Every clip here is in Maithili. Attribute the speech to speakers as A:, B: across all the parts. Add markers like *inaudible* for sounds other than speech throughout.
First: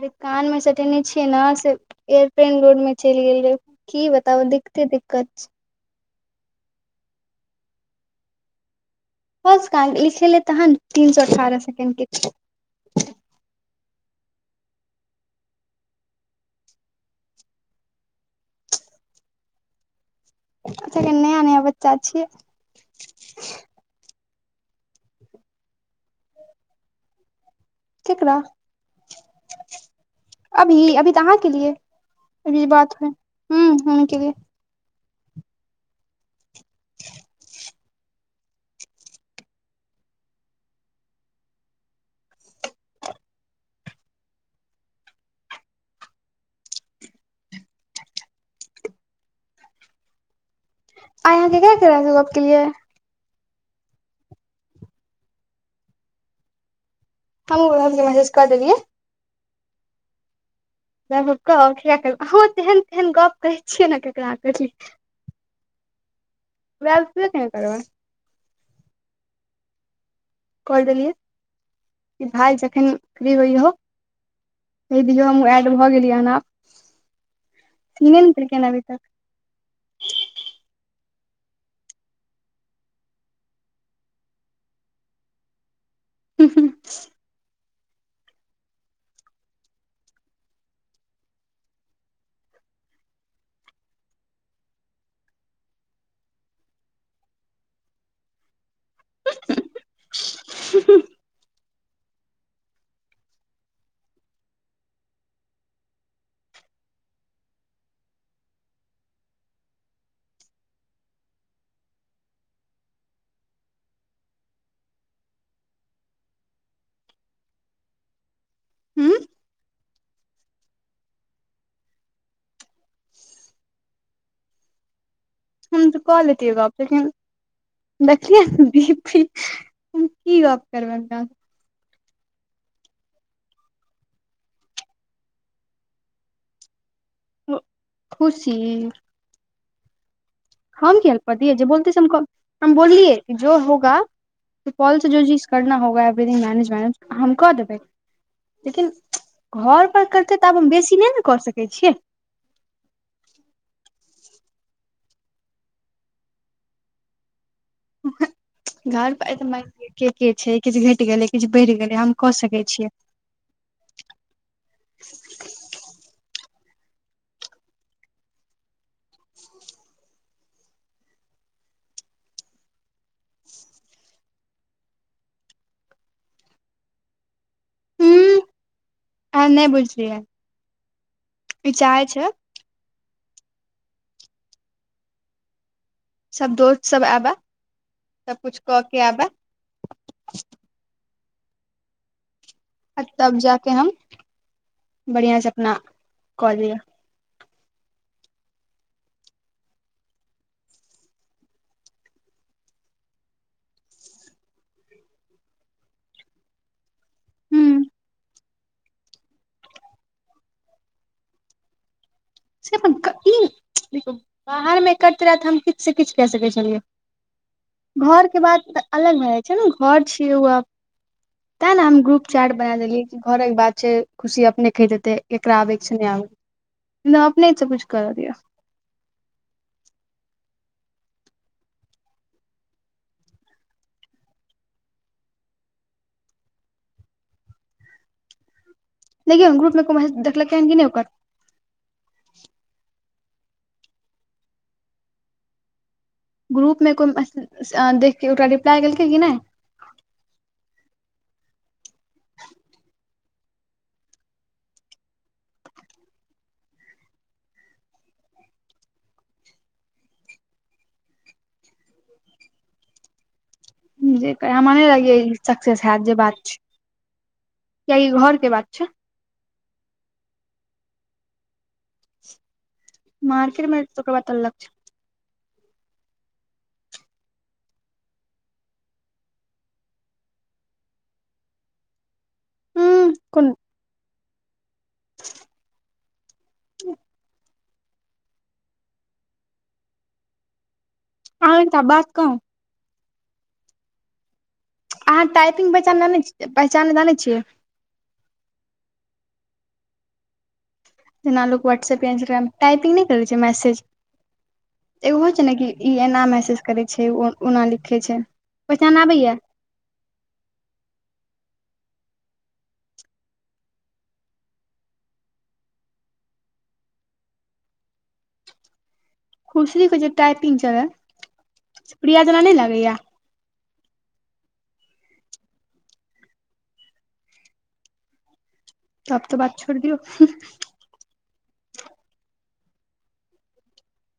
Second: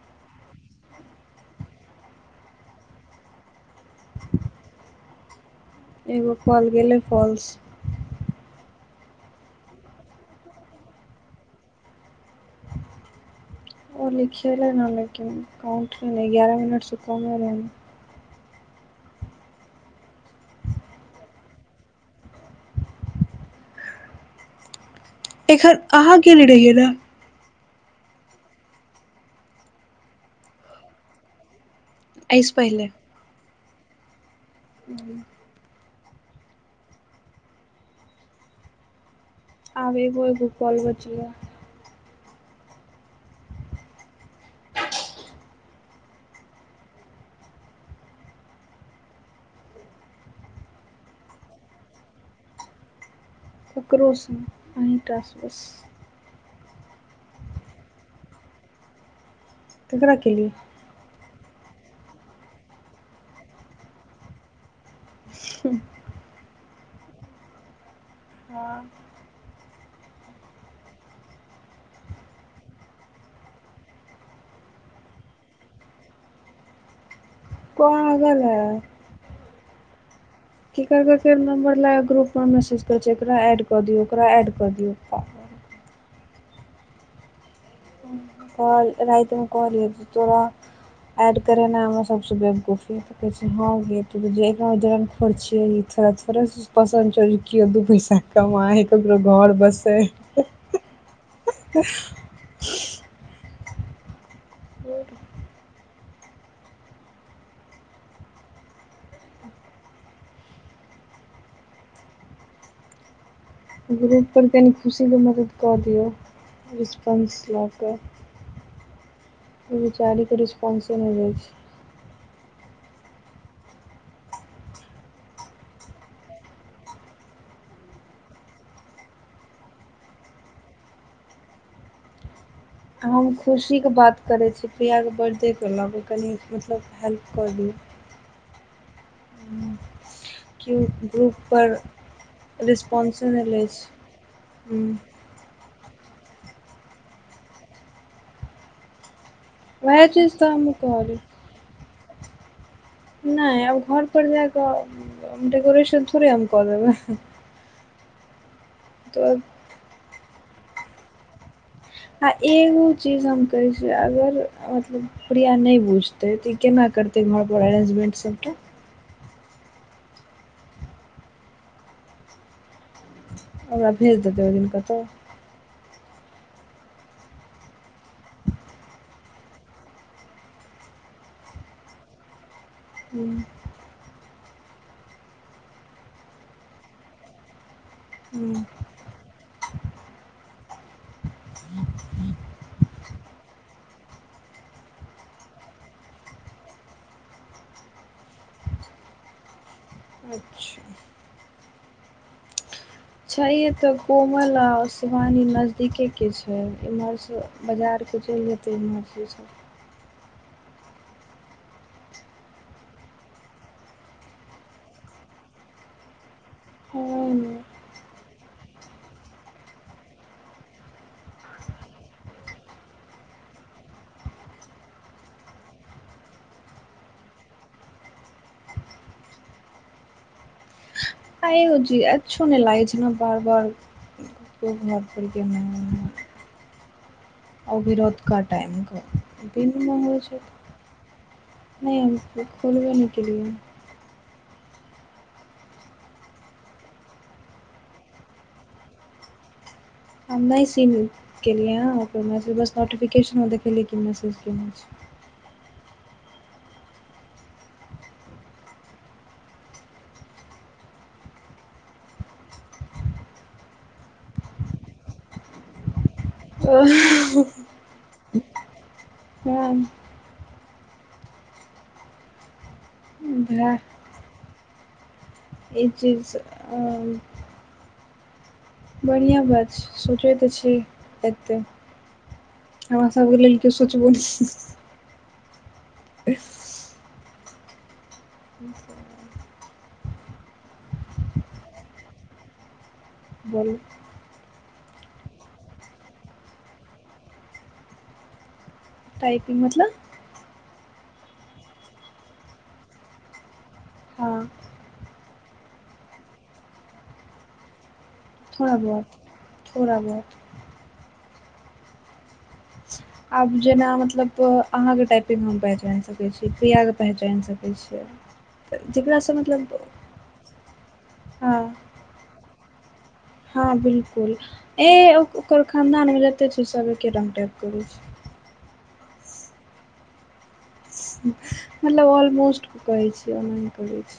A: अरे कान मे सटेने छियै न से एयरप्लेन रोड मे चैल गेलै की बताउ दिक्कते- दिक्कत छैय
B: एगो फॉल गेलै फॉल्स
A: फलस काहाँ लीखेलै तहन तीन सए अठारह सेकेण्ड के छैय
B: ओ लिखेलय न ले किन काउणट ले नै एगारह मिनटसँ कोमे रहै ने
A: अच्छ एखन नया -नया बच्चा छियै
B: एखन अहाँ केने रहियै न
A: केकरा अभी -अभी त आहाँ के
B: एहिसँ
A: लियै
B: पहिले
A: बातमे हु हम ही के लियै *unintelligible*
B: *inaudible* आब एगो -एगो कॉल बचलै या
A: आइ अहाँ केकरा केकरा स गप केलियैय
B: ककरो स नै अहिटा स बस।
A: हमहु आबि के मैसेज कऽ देलियै।
B: केकरा केलियै
A: *unintelligible* तेहन तेहन गप कहै छियै ने केकरा कहि *unintelligible* नैय करबै
B: हँ
A: कय देलियै कि भाय जखैन फ्री होइ हो कहि दियौ हमहुं एड भऽ गेलियै हन आब तीने दिन
B: पागल
A: पर
B: है
A: केने रहै
B: केकर केअर नम्बर लए कऽ ग्रुपमे मैसेज करै छै एकरा एड कऽ दियौ ओकरा एड कऽ दियौ। काॅल राइतिमे कहलियै जे तोरा एड करेनाइ सब से बेबकूफी यै, कहै छै हँ गई *unintelligible* सर *unintelligible* पसन्द छै जे केओ, दू पैसा कमाइ ककरो घर बसै *inaudible* *inaudible* ग्रुप पर कनि खुशीके मदद कऽ दियौ रिस्पॉन्स लऽ कऽ
A: हूँ
B: ऐ बेचारीके रिस्पॉन्से नै दै छै
A: हम त‌ऽ कऽ लेतियै गप लेकिन देखलिये ई पी हम की गप करबनि हुनका
B: हम खुशीक बात करै छी प्रिया क बर्थडेके लऽ कऽ कनि मतलब हेल्प कऽ
A: सँ।
B: दीयौ
A: खुशी
B: हूँ
A: हम किया ने पैरतियै जे बोलते हम बोललियै
B: रिस्पॉन्से
A: कि
B: नहि
A: जो
B: लै छै
A: होगा
B: हुँ
A: सुपॉल से जो जिस *unintelligible* करना होगा एवरी मैनेज मैनेज हम कऽ देबै लेकिन घर पर
B: वएह चीज
A: करतै तऽ आब हम
B: हमहूँ
A: बेसी नै
B: कहलियै
A: ने कऽ सकै छियै
B: नै आब घर पर जाकऽ डेकोरेशन थोड़े हम कऽ देबाय
A: घर पर मैन लियऽ के के छै किछु घटि गेलै किछ बढ़ि गेलै हम
B: आ
A: कऽ सकै
B: एगो
A: छियै
B: चीज हम कहै छै अगर मतलब प्रिया नै बुझतै तऽ ई केना करतै घर दु अरेंजमेन्ट सबटा ओकरा भेज देतै ओहि दिन कतौ
A: अहाँ नै बुझलियै ई चाहै छै
B: हूँ
A: सब दोस्त सब आबए सब कुछ कऽ के आबए आ तब जाके हम बढ़ियां से अपना क लिअ
B: अच्छा छैय एतऽ कोमल आ शिवानी नजदीके के छै इम्हर से
A: हूँ
B: बजार कियो चलि जेतै एमहर से सब
A: से अपन ई देखु, बाहरमे करैत रहा त हम किछु से किछु कय सकै छलियै घर के बात तऽ अलग भए जाइ छै ने घर छियै ओ आब। तें ने हम ग्रुप चाट बना देलीयै कि घरक बात छै खुशी अपने कहि देते एकरा आबे के छै नै आबे न अपने स किछ करऽ दियऽ
B: आइ यो जी अच्छों नै लागै छै न बार बार खूब भात खेलकै ने आ ओ रोतका टाइम के *unintelligible*
A: देखियौ ग्रुप मे कोइ देखलक हें कि नै ओकर
B: नै हमक खोलबे नै केेलिए
A: ग्रुप मे को मैसे देखके ओकरा रिप्लाई केलकै की नै
B: हम नै सी केलिय हँ ओकर मैसज बस नोटिफिकेशन मे देखीये कि ओ मैसेज केने छै
A: जे करी हमर नै लगियै सक्सेस हयत जे बात
B: ओ
A: कीयाकी ई घर के बात छै
B: हाम *unintelligible* भए
A: मारकेटमे ओकर बत अलग छै
B: ई चीज स अऽऽ बढ़िया बात छै सोचै तऽ छी एतै
A: हूं
B: हमरा सबके
A: कोन
B: लेल से सोचबो नै
A: *inaudible*
B: ह *unintelligible*
A: तूँ
B: ह *unintelligible*
A: आहाँ एकटा बात कहू
B: *unintelligible*
A: अहाँ टाइपिंग *unintelligible* पहचान जाने छियै
B: टाइपिंग मतलब
A: जेना लोक व्हाट्सप इन्स्टाग्राम टाइपिंग नइ करै छै मैसेज
B: हँ
A: एगो होय छै न कि ई एना मैहसेज करै छै ऊ ओना लिखै छै
B: थोड़ा
A: पहचान
B: बहुत
A: आबैया
B: थोड़ा बहुत आब जेना मतलब अहाँके टाइपिंग हम पहचानि सकैत छी प्रियाके पहचानि सकै छियै जेकरा सं
A: खुशी के जे टाइपिंग छले
B: हँ
A: प्रिया जेना नै लागे या
B: हँ बिलकुल ए ओकर खानदानमे जते छै सभ एके रंग टाइप करै छै
A: तब तऽ बात छोड़ दिऔ हूं
B: मतलब ऑलमोस्ट कहै छी ऑनलाइन करै छी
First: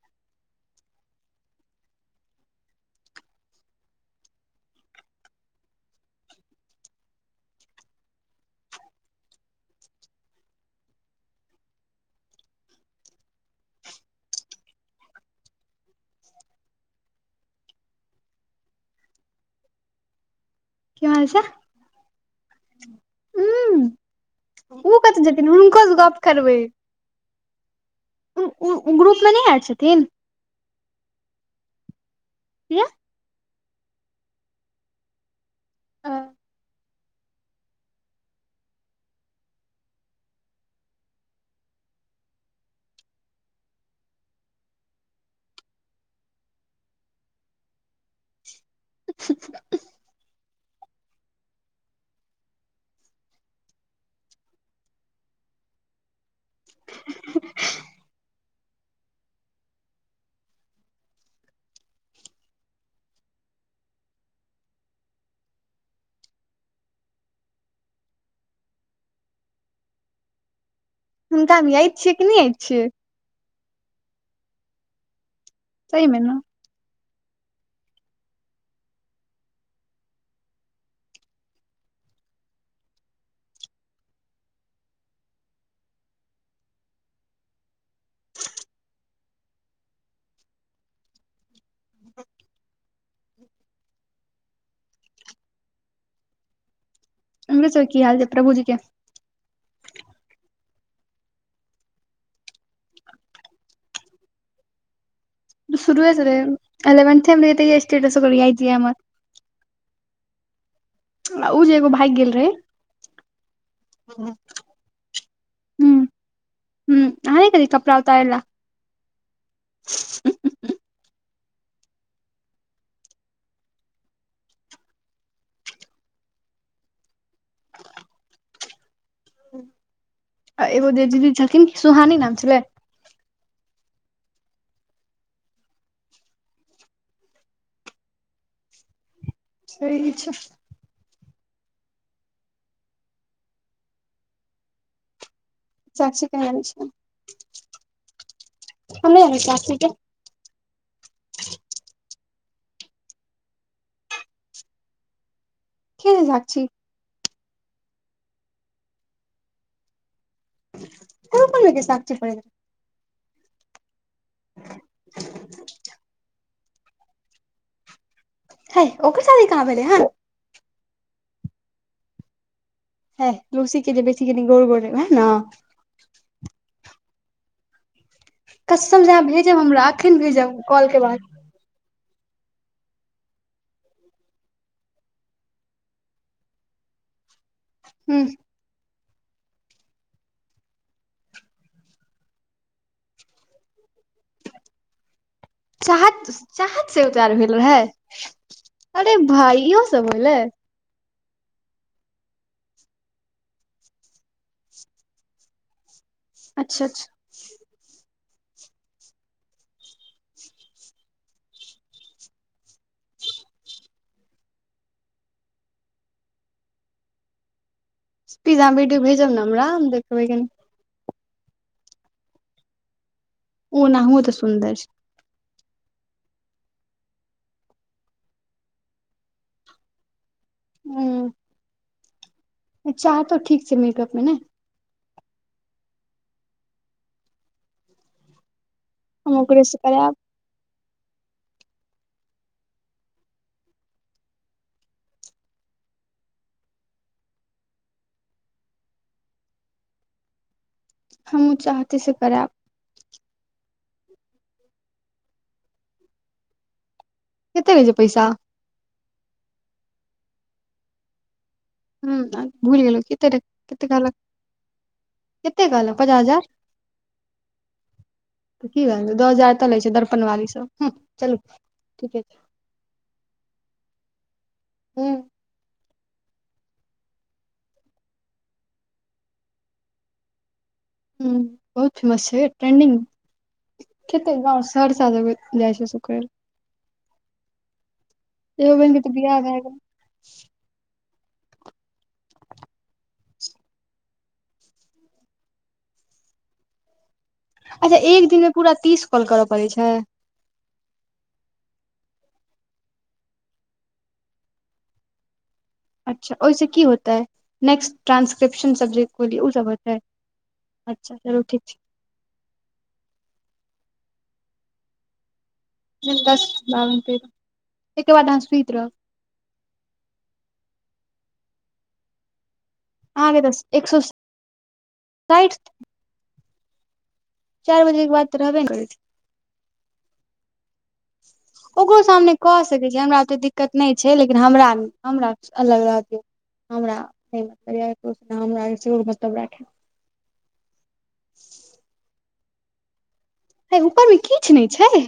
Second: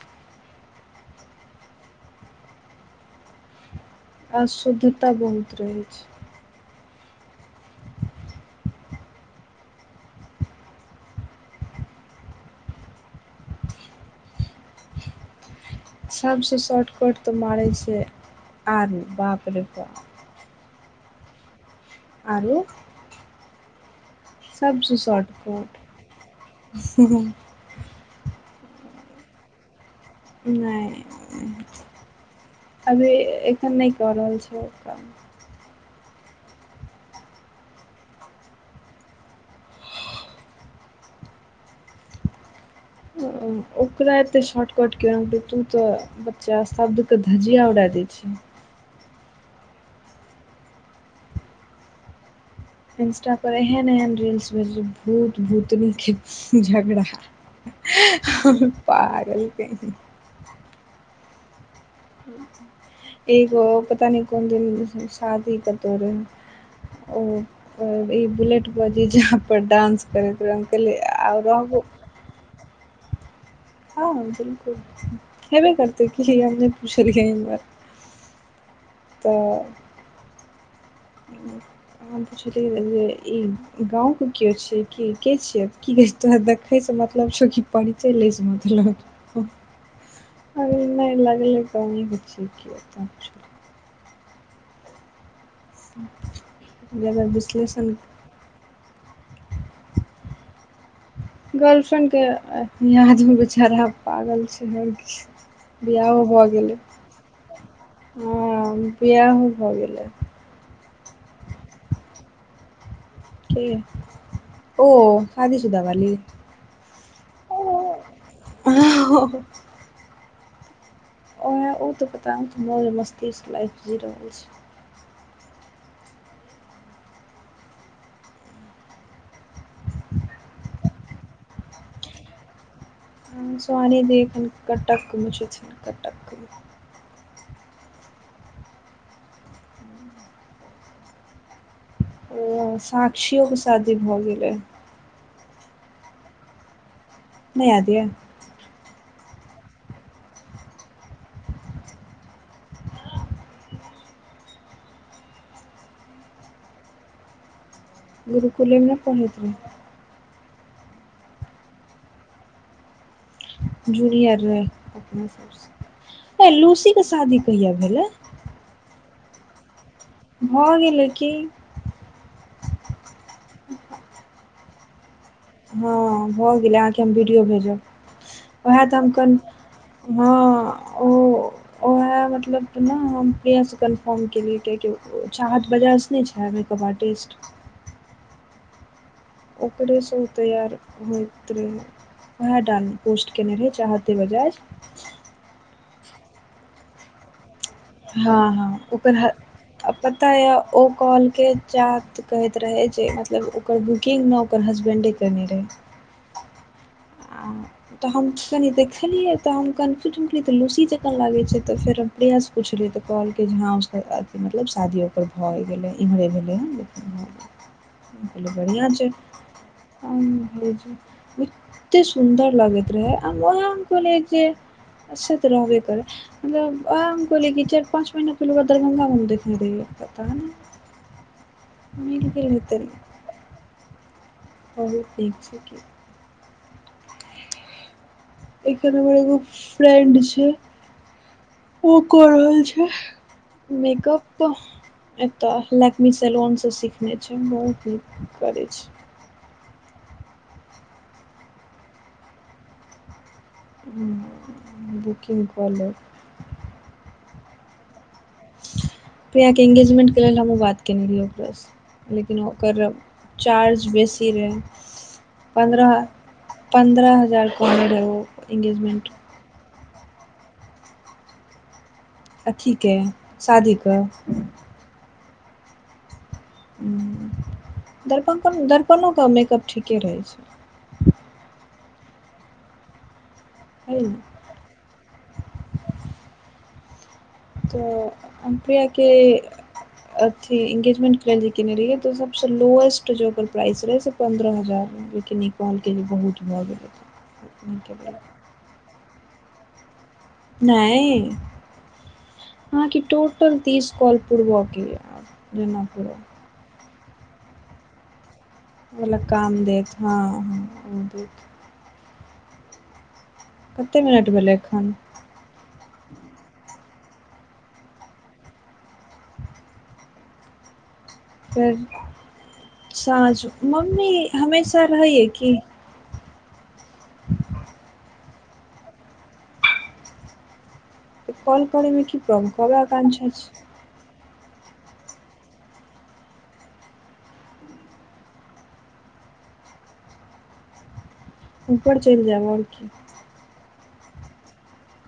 B: अऽ शुद्धता बहुत रहे छै सबसँ शॉर्टकट तऽ मारै छै *unintelligible* आरनु बाप रे बाप
A: की हाल छै
B: आरले
A: हुँ ऊ कतऽ जेथिन
B: शॉर्टकट
A: हुनकोसँ गप करबै ऊ ऊ ग्रुप मे नय एड छथिन
B: नय
A: प्रिया
B: अभी एखन नइ कऽ रहल छै काम ओकरा एतै शॉर्टकट के अंते तू त बच्चा शब्दक धजिया उड़ा दै छै
A: *unintelligible*
B: इंस्टा पर एहन एहन रील्स *unintelligible* भूत भूतनीके झगड़ा पागल कहीं एगो पता नइ कोन दिन शादी कतो रहे ओ ई बुलेट प जीजा पर डानंस करैत रहै के *unintelligible* आओर रहबो
A: छिकने आर छिय
B: हँ बिलकुल हेबे
A: सही
B: करतै
A: मे
B: कि
A: ने
B: *unintelligible* हम पुछलिय जे ई गाँवके केओ छै की के छियै की कह तोरा देखै स मतलब छै की परिचय ले स मतलब *unintelligible* जे अगर विश्लेषण
A: अजे प्रभुजी के
B: गर्लफ्रेंड के यादमे बेचारा पागल छै ओरकी
A: सुरूये से रहे एलवन्थे मे रहिये तहिये स्टेटस ओकर यैदय
B: हँ
A: हमर
B: बियाहो भऽ गेलै
A: आ उजे एगो भाइग गेल रहै
B: ओ शादी सुदा
A: हुं
B: वाली
A: *unintelligible*
B: *unintelligible*
A: *unintelligible*
B: एह ऊ तऽ पता नइ मौज मस्तीसँ लाइफ जी रहल छै
A: आ एगो जे दीदी छलखिन सुहानी नाम छलै
B: सारी देखन कटक मऽ सँ छै कटक
A: सही छै
B: ओ साक्षियो कऽ शादी भऽ गेलै
A: चाची केहेन छै
B: नय याद यऽ
A: *unintelligible* चाचीकेँ केँ हेय साक्षी
B: गुरुकुलेमे नय पढ़ैत रहै
A: गुरुकुल मे केँ सााक्षी पड़ै
B: जूनियर रहे अप सबसे बैय लूसी केँ शादी कहिया भेलै
A: है ओकर साादी कहाँ भेलै हँ
B: भऽ गेलै की
A: है लुसी केँ जे बेची कनि गोर गोर देर नऽ
B: हँ भऽ गेलै अहाँकेँ हम वीडियो भेजब ओहै तऽ
A: कसम
B: हम
A: से अहाँ
B: कन
A: भेजब हमरा अखन
B: हँ
A: भेजब कॉल के
B: ओ
A: बाद
B: ओहै मतलब तऽ नऽ हम प्रियासँ कन्फर्म केलियै कियकि ओ चाहत वजाज नय छै मेकअप आर्टिस्ट
A: हुँ
B: ओकरे सँ उ तैयार होइत रहे ओहै डालने पोस्ट केने रहै चाहते बजाज
A: चाहत चाहत से आ तैयार भेल रहै
B: हँ हँ ओकर
A: अरे
B: ह
A: भाई इहो
B: - आ
A: सब
B: पता
A: होलै
B: यऽ ओ कहकेँ चाहत कहैत रहै जे मतलब ओकर बुकिंग नऽ ओकर हसबैंडे केने रहै
A: अच्छऽ अच्छऽ
B: आ तऽ हम कनि देखलियै तऽ हम कंज्यूजन तऽ कहलियै लूसी जकाँ लागै छै तऽ फेर हम प्रिया सँ पुछलीयै तऽ कहलकै जे हँ अथी मतलब शादी ओकर भऽ गेलै इम्हरे भेलै हँ लेकिन भऽ गेलै हम कहलिये
A: प्लीज अहाँ
B: बढ़िया
A: वीडियो
B: छै
A: भेजब ने हमरा हम देखबै कनि
B: *unintelligible* एतेक सुन्दर लगैत रहै आ वएह हम
A: ओ
B: कहलियै
A: ओनाहुओ तऽ
B: जे
A: सुन्दर छै
B: से तऽ रहबे करै मतलब ओहै हम कहलियै की चाइर पाँच महिना पहिले ओकरा दरभंगा मऽ हम देखने रहियै पता नय
A: हुँ
B: मिल गेल हे
A: नय चाहतो ठीक छै मेकअप मे नय
B: तबो ठीक छै की देखझयो नऽ हमर एगो
A: हम ओकरे से करायब
B: फ्रेंड छै उ कऽ रहल छै मेकअप कऽ एतऽ लक्मी सलोन सँ सीखने छै बहुत नीक करै छै
A: हमहुँ चाहते सँ करैब
B: हुँ बुकिंग कऽ लेब
A: केते लैय छै पैसा
B: प्रिया केँ इंगेजमेंट केँ लेल हमहुँ बात केने रहियै ओकरे सँ लेकिन
A: ह भूलि
B: ओकर
A: गेलौ कते रह
B: चार्ज
A: कते कहलक
B: बेसी रहै
A: कते कहलक
B: पन्द्रह
A: पचास हजार
B: पन्द्रह हजार कहने रहैय उ इंगेजमेंट
A: एतऽ लै छै दर्पन वाली सब हुँ चलू ठीके छै।
B: अथी कऽ शादी कऽ
A: हू
B: दर्प दर्पणोके मेकअप ठीके रहे छै।
A: हा बहुत फेमस छै ट्रेंडिंग
B: है ने
A: खेते गाव सर साद जाइ छै सुकल
B: तऽ
A: लए एगो
B: अंपिय
A: बहिन
B: के
A: तऽ बियाह भए गेल
B: अथी एंगेजमेंट जी कने रहियै तो सभसँ लोएस्ट ज ओकर प्राइस रहै से पन्द्रह हजार क न देखालके लिए बहुत मज हो छै
A: अच्छा एक दिनमे पूरा तीस कॉल करय पड़ैत छै।
B: नई हा कि टोटल तीस कॉल पूरबक य। जेना पूरा
A: अच्छा ओहिसँ कि होतै? नेक्स्ट ट्रानंसक्रिप्शन
B: वला
A: सब्जेक्टके लिए ओ
B: काम
A: सभ
B: देत
A: होतै।
B: हँ हँ ओ
A: अच्छा चलू
B: देत
A: ठीक छै।
B: कते मिनट भेले एखन?
A: दस बाबन फेर एकरा बाद अहाँ सुत रहब।
B: फेर
A: अहाँके
B: साझ
A: तऽ एक सए
B: मम्मी हमेशा रहैयै कि?
A: साठि चार बजे बाद तऽ रहबै ने करे
B: कॉल
A: ओकरो
B: करैमे की
A: सामने
B: प्रॉब्लम
A: कहऽ
B: कहबै
A: सकै छै हमरा
B: आकांक्षा
A: त
B: छै
A: दिक्कत नहि छै लेकिन हमरा हमरा अलग रहते। हमरा मतलब यौ हमरा मतल राखे।
B: ऊपर चलि जाब आ कि
A: हय ऊपर मे किछु नहि छै।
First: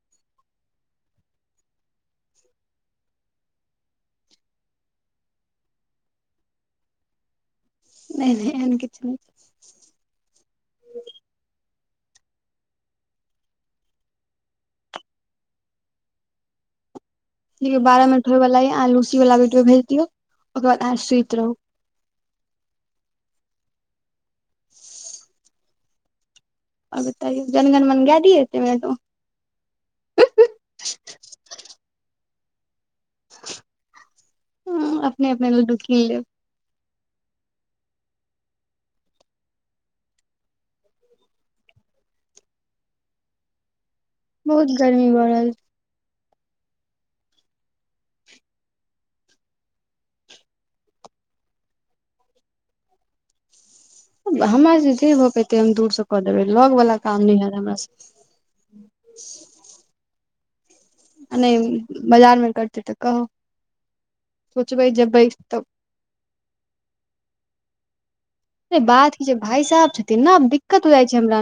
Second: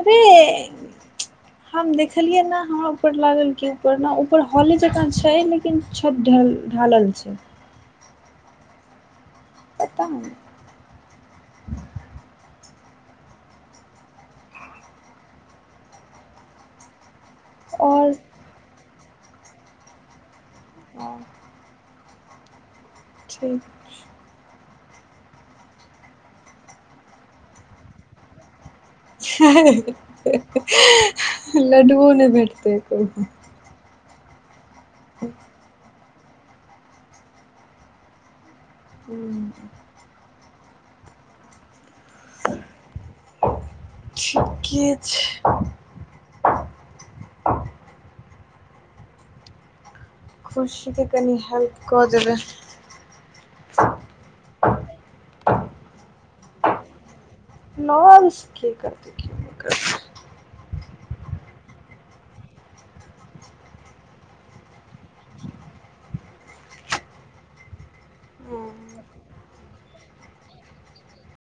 B: अरे ए हम देखलियै ने हमरा ऊपर लागल कि ऊपर ने ऊपर हॉले जका छै। लेक किन छत ढालल छै।
A: नहि नहि एहन कि किछ नहि।
B: खतम।
A: बारह
B: आओर
A: मिनट होय वाला हय लूसी वाला वीडियो मे भेज दियऔ ओकर बाद अहाँ सुइत रहु।
B: ठीक
A: स आओ बताइय जनगन मन गा दिय एतै मे तो।
B: हा हा लड्डुओ नहि भेटते कोइ।
A: हैं अपने अपने लड्डू कीन लेब।
B: ह
A: बहुत
B: ठीके
A: गर्मी बढ़ल
B: छै
A: रहल
B: खुशी के कनि हेल्प क देबै।
A: हमर जे हो पेते हम दूर से कऽ देबै लग बला काम न हत
B: नै से कि करतय कि नय करतय
A: आ नहि बाजार मे करते तऽ कहु। सोचबै जे बैठ कऽ बात कि छै भाय साहेब छथिन ना। तऽ आब दिक्कत हो जाइ छै हमरा।